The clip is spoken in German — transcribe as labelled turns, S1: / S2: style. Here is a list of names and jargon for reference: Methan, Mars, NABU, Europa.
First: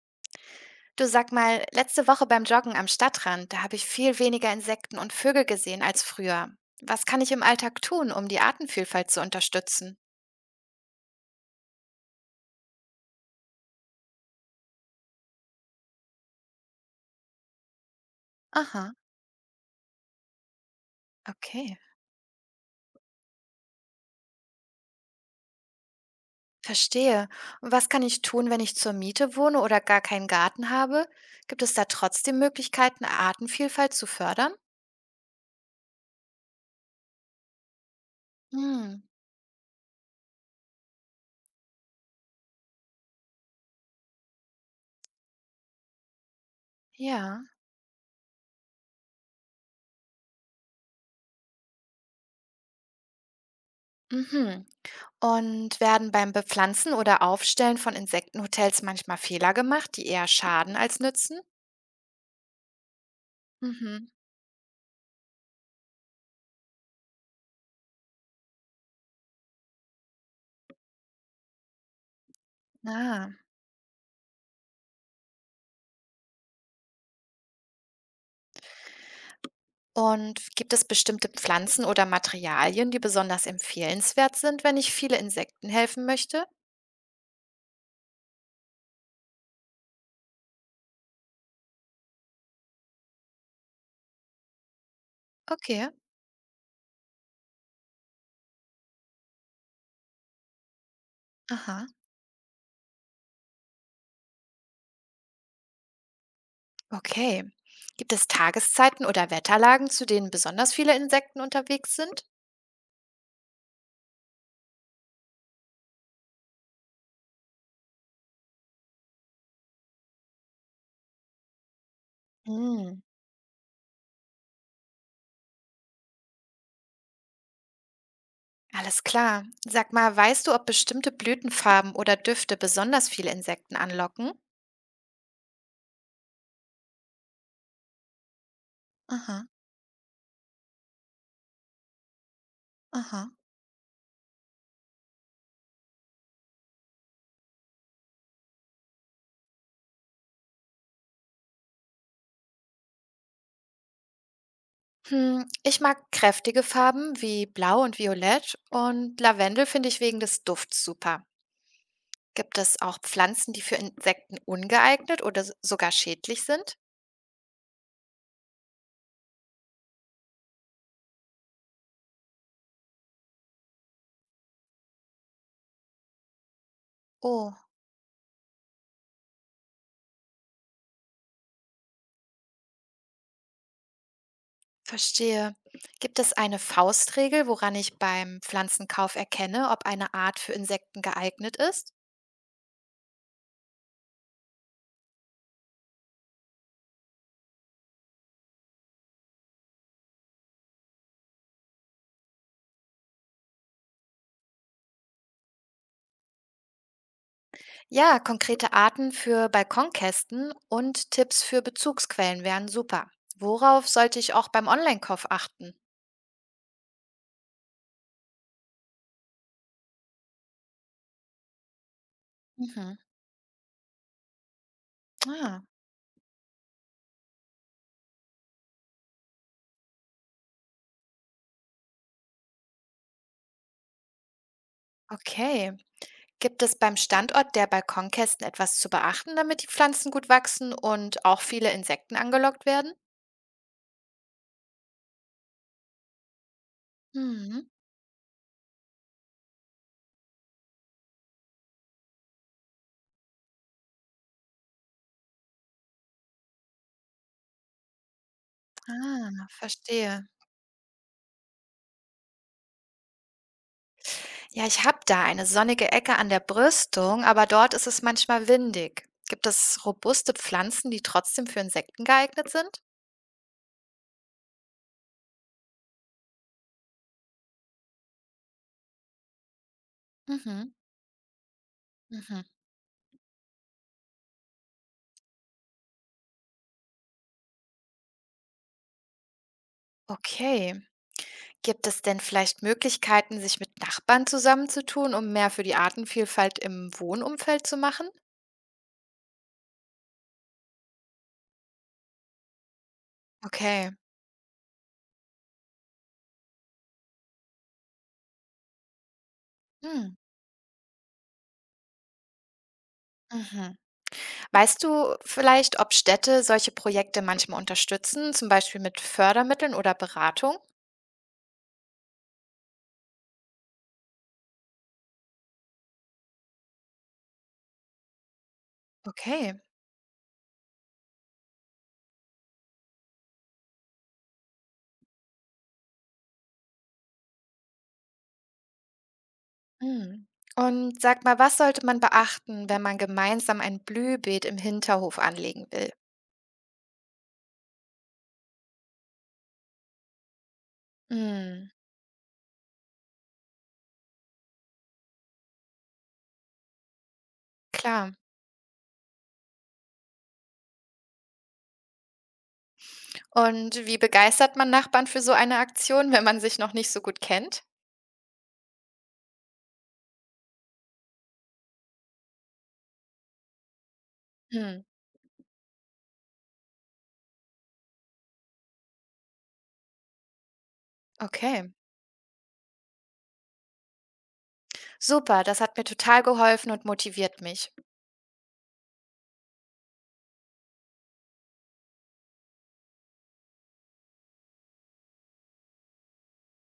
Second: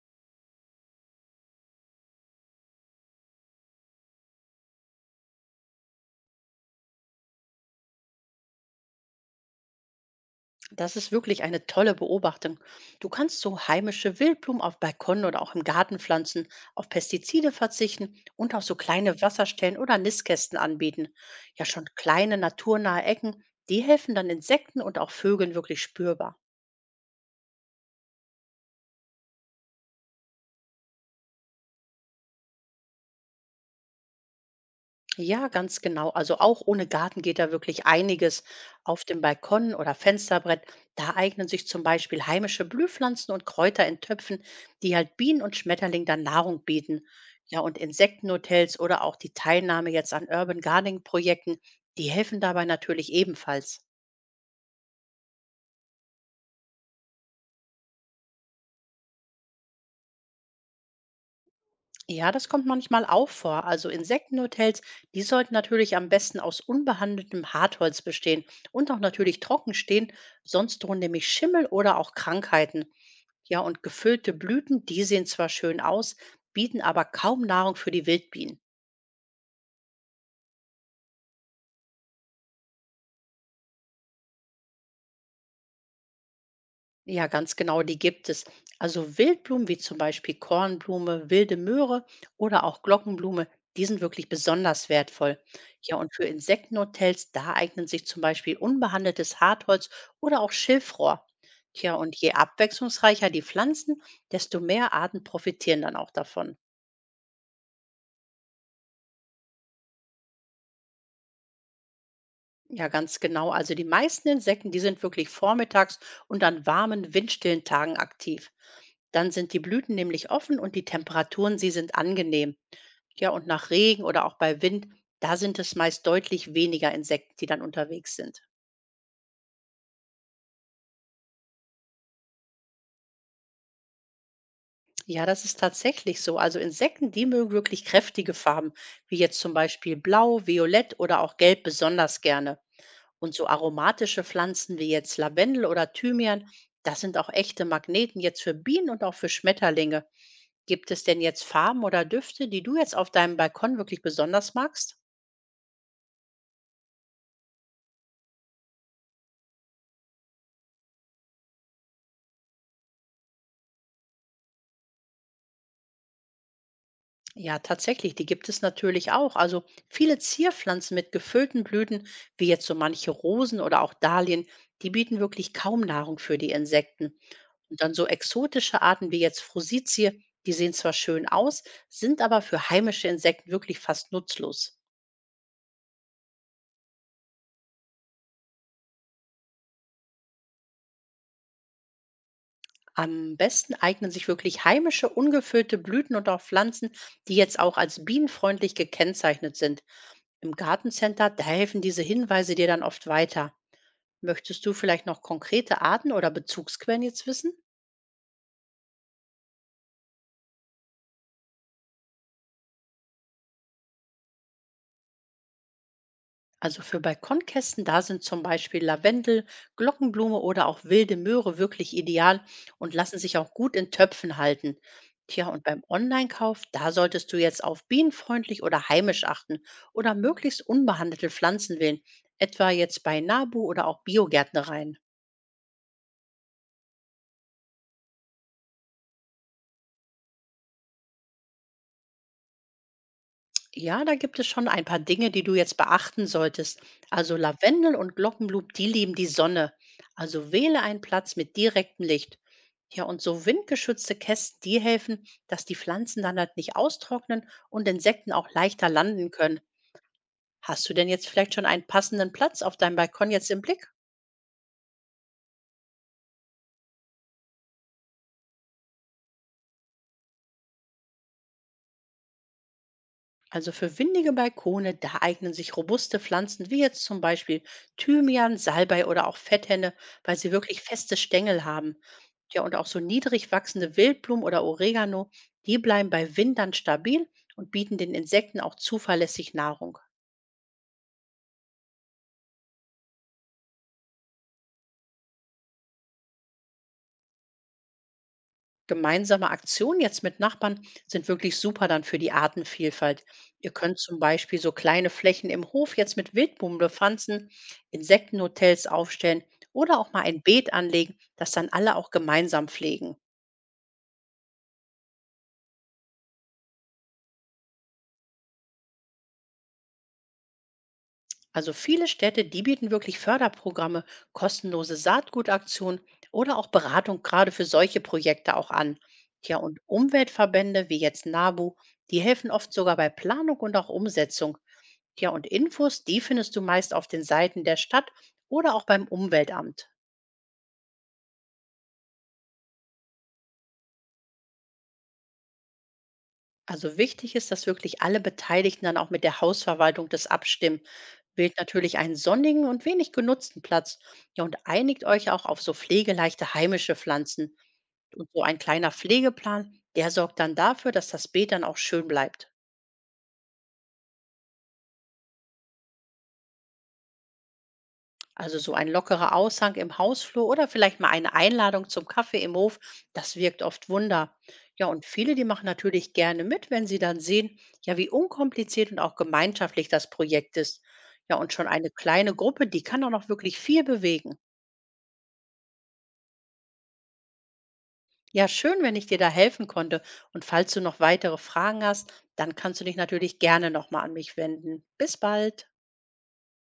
S1: Du sag mal, letzte Woche beim Joggen am Stadtrand, da habe ich viel weniger Insekten und Vögel gesehen als früher. Was kann ich im Alltag tun, um die Artenvielfalt zu unterstützen?
S2: Das ist wirklich eine tolle Beobachtung. Du kannst so heimische Wildblumen auf Balkonen oder auch im Garten pflanzen, auf Pestizide verzichten und auch so
S1: Aha,
S2: kleine Wasserstellen oder Nistkästen anbieten. Ja,
S1: okay,
S2: schon kleine naturnahe Ecken, die helfen dann Insekten und auch Vögeln wirklich spürbar.
S1: verstehe. Und was kann ich tun, wenn ich zur Miete wohne oder gar keinen Garten habe? Gibt es da trotzdem Möglichkeiten, Artenvielfalt zu fördern?
S2: Ja, ganz genau. Also auch ohne Garten geht da wirklich einiges.
S1: Hm,
S2: Auf dem Balkon oder Fensterbrett, da eignen sich zum Beispiel heimische Blühpflanzen und Kräuter in Töpfen, die halt Bienen und Schmetterlingen dann Nahrung bieten.
S1: ja.
S2: Ja, und Insektenhotels oder auch die Teilnahme jetzt an Urban Gardening-Projekten, die helfen dabei natürlich ebenfalls.
S1: Mhm. Und werden beim Bepflanzen oder Aufstellen von Insektenhotels manchmal Fehler gemacht, die eher schaden als nützen?
S2: Ja, das kommt manchmal auch vor. Also
S1: Mhm.
S2: Insektenhotels, die sollten natürlich am besten aus unbehandeltem Hartholz bestehen und auch natürlich trocken stehen, sonst drohen nämlich Schimmel oder auch Krankheiten.
S1: Ah.
S2: Ja, und gefüllte Blüten, die sehen zwar schön aus, bieten aber kaum Nahrung für die Wildbienen.
S1: Und gibt es bestimmte Pflanzen oder Materialien, die besonders empfehlenswert sind, wenn ich viele Insekten helfen möchte?
S2: Ja, ganz genau, die gibt es. Also Wildblumen wie zum Beispiel Kornblume, wilde Möhre oder auch Glockenblume, die sind wirklich besonders wertvoll.
S1: Okay,
S2: Ja, und für Insektenhotels, da eignen sich zum Beispiel unbehandeltes Hartholz oder auch Schilfrohr.
S1: aha,
S2: Tja, und je abwechslungsreicher die Pflanzen, desto mehr Arten profitieren dann auch davon.
S1: okay. Gibt es Tageszeiten oder Wetterlagen, zu denen besonders viele Insekten unterwegs sind?
S2: Ja, ganz genau. Also die meisten Insekten, die sind wirklich vormittags und an warmen, windstillen Tagen aktiv. Dann sind die Blüten nämlich offen und die Temperaturen, sie sind angenehm.
S1: Hm,
S2: Ja, und nach Regen oder auch bei Wind, da sind es meist deutlich weniger Insekten, die dann unterwegs sind.
S1: alles klar. Sag mal, weißt du, ob bestimmte Blütenfarben oder Düfte besonders viele Insekten anlocken?
S2: Ja, das ist tatsächlich so. Also Insekten, die mögen wirklich kräftige Farben, wie
S1: Aha,
S2: jetzt zum Beispiel Blau, Violett oder auch Gelb besonders gerne.
S1: aha.
S2: Und so aromatische Pflanzen wie jetzt Lavendel oder Thymian, das sind auch echte Magneten jetzt für Bienen und auch für Schmetterlinge. Gibt es denn jetzt Farben oder Düfte, die du jetzt auf deinem Balkon wirklich besonders magst?
S1: Hm, ich mag kräftige Farben wie Blau und Violett und Lavendel finde ich wegen des Dufts super. Gibt es auch Pflanzen, die für Insekten ungeeignet oder s sogar schädlich sind?
S2: Ja, tatsächlich, die gibt es natürlich auch. Also viele Zierpflanzen mit gefüllten Blüten, wie jetzt so manche Rosen oder auch Dahlien, die bieten wirklich kaum Nahrung für die Insekten.
S1: Oh,
S2: Und dann so exotische Arten wie jetzt Frositie, die sehen zwar schön aus, sind aber für heimische Insekten wirklich fast nutzlos.
S1: verstehe. Gibt es eine Faustregel, woran ich beim Pflanzenkauf erkenne, ob eine Art für Insekten geeignet ist?
S2: Am besten eignen sich wirklich heimische, ungefüllte Blüten und auch Pflanzen, die jetzt auch als bienenfreundlich gekennzeichnet sind. Im Gartencenter, da helfen diese Hinweise dir dann oft weiter. Möchtest du vielleicht noch konkrete Arten oder Bezugsquellen jetzt wissen?
S1: Ja, konkrete Arten für Balkonkästen und Tipps für Bezugsquellen wären super. Worauf sollte ich auch beim Online-Kauf achten?
S2: Also für Balkonkästen, da sind zum Beispiel Lavendel, Glockenblume oder auch wilde Möhre wirklich ideal
S1: Mhm.
S2: und lassen sich auch gut in Töpfen halten. Tja,
S1: Ah,
S2: und beim Online-Kauf, da solltest du jetzt auf bienenfreundlich oder heimisch achten oder möglichst unbehandelte Pflanzen wählen, etwa jetzt bei Nabu oder auch Biogärtnereien.
S1: okay. Gibt es beim Standort der Balkonkästen etwas zu beachten, damit die Pflanzen gut wachsen und auch viele Insekten angelockt werden?
S2: Ja, da gibt es schon ein paar Dinge, die du jetzt beachten solltest. Also
S1: Mhm.
S2: Lavendel und Glockenblume, die lieben die Sonne. Also wähle einen Platz mit direktem Licht. Ja, und so windgeschützte Kästen, die helfen, dass die Pflanzen dann halt nicht austrocknen und Insekten auch leichter
S1: Ah,
S2: landen können.
S1: verstehe.
S2: Hast du denn jetzt vielleicht schon einen passenden Platz auf deinem Balkon jetzt im Blick?
S1: Ja, ich habe da eine sonnige Ecke an der Brüstung, aber dort ist es manchmal windig. Gibt es robuste Pflanzen, die trotzdem für Insekten geeignet sind?
S2: Also für windige Balkone, da eignen sich robuste Pflanzen wie jetzt zum Beispiel Thymian, Salbei oder auch Fetthenne, weil sie
S1: Mhm.
S2: wirklich feste Stängel haben.
S1: Mhm.
S2: Ja, und auch so niedrig wachsende Wildblumen oder Oregano, die bleiben bei Wind dann stabil und bieten den Insekten auch zuverlässig Nahrung.
S1: Okay. Gibt es denn vielleicht Möglichkeiten, sich mit Nachbarn zusammenzutun, um mehr für die Artenvielfalt im Wohnumfeld zu machen?
S2: Gemeinsame Aktionen jetzt mit Nachbarn sind wirklich super dann für die Artenvielfalt. Ihr
S1: Okay.
S2: könnt zum Beispiel so kleine Flächen im Hof jetzt mit Wildblumen bepflanzen, Insektenhotels aufstellen oder
S1: Hm.
S2: auch mal ein Beet anlegen, das dann alle auch gemeinsam pflegen.
S1: Mhm. Weißt du vielleicht, ob Städte solche Projekte manchmal unterstützen, zum Beispiel mit Fördermitteln oder Beratung?
S2: Also viele Städte, die bieten wirklich Förderprogramme, kostenlose Saatgutaktionen oder auch Beratung gerade für solche Projekte auch an.
S1: Okay.
S2: Tja, und Umweltverbände wie jetzt NABU, die helfen oft sogar bei Planung und auch Umsetzung. Ja, und Infos, die findest du meist auf den Seiten der Stadt oder auch beim Umweltamt.
S1: Mhm. Und sag mal, was sollte man beachten, wenn man gemeinsam ein Blühbeet im Hinterhof anlegen will?
S2: Also wichtig ist, dass wirklich alle Beteiligten dann auch mit der Hausverwaltung das abstimmen. Wählt
S1: Mhm,
S2: natürlich einen sonnigen und wenig genutzten Platz. Ja, und einigt euch auch auf so pflegeleichte heimische Pflanzen.
S1: klar.
S2: Und so ein kleiner Pflegeplan, der sorgt dann dafür, dass das Beet dann auch schön bleibt.
S1: Und wie begeistert man Nachbarn für so eine Aktion, wenn man sich noch nicht so gut kennt?
S2: Also so ein lockerer Aushang im Hausflur oder vielleicht mal eine Einladung zum Kaffee im Hof, das wirkt oft Wunder.
S1: Hm,
S2: Ja, und viele, die machen natürlich gerne mit, wenn sie dann sehen, ja, wie unkompliziert und auch gemeinschaftlich das Projekt ist. Ja, und schon
S1: okay.
S2: eine kleine Gruppe, die kann auch noch wirklich viel bewegen.
S1: Super, das hat mir total geholfen und motiviert mich.
S2: Ja, schön, wenn ich dir da helfen konnte. Und falls du noch weitere Fragen hast, dann kannst du dich natürlich gerne nochmal an mich wenden. Bis bald.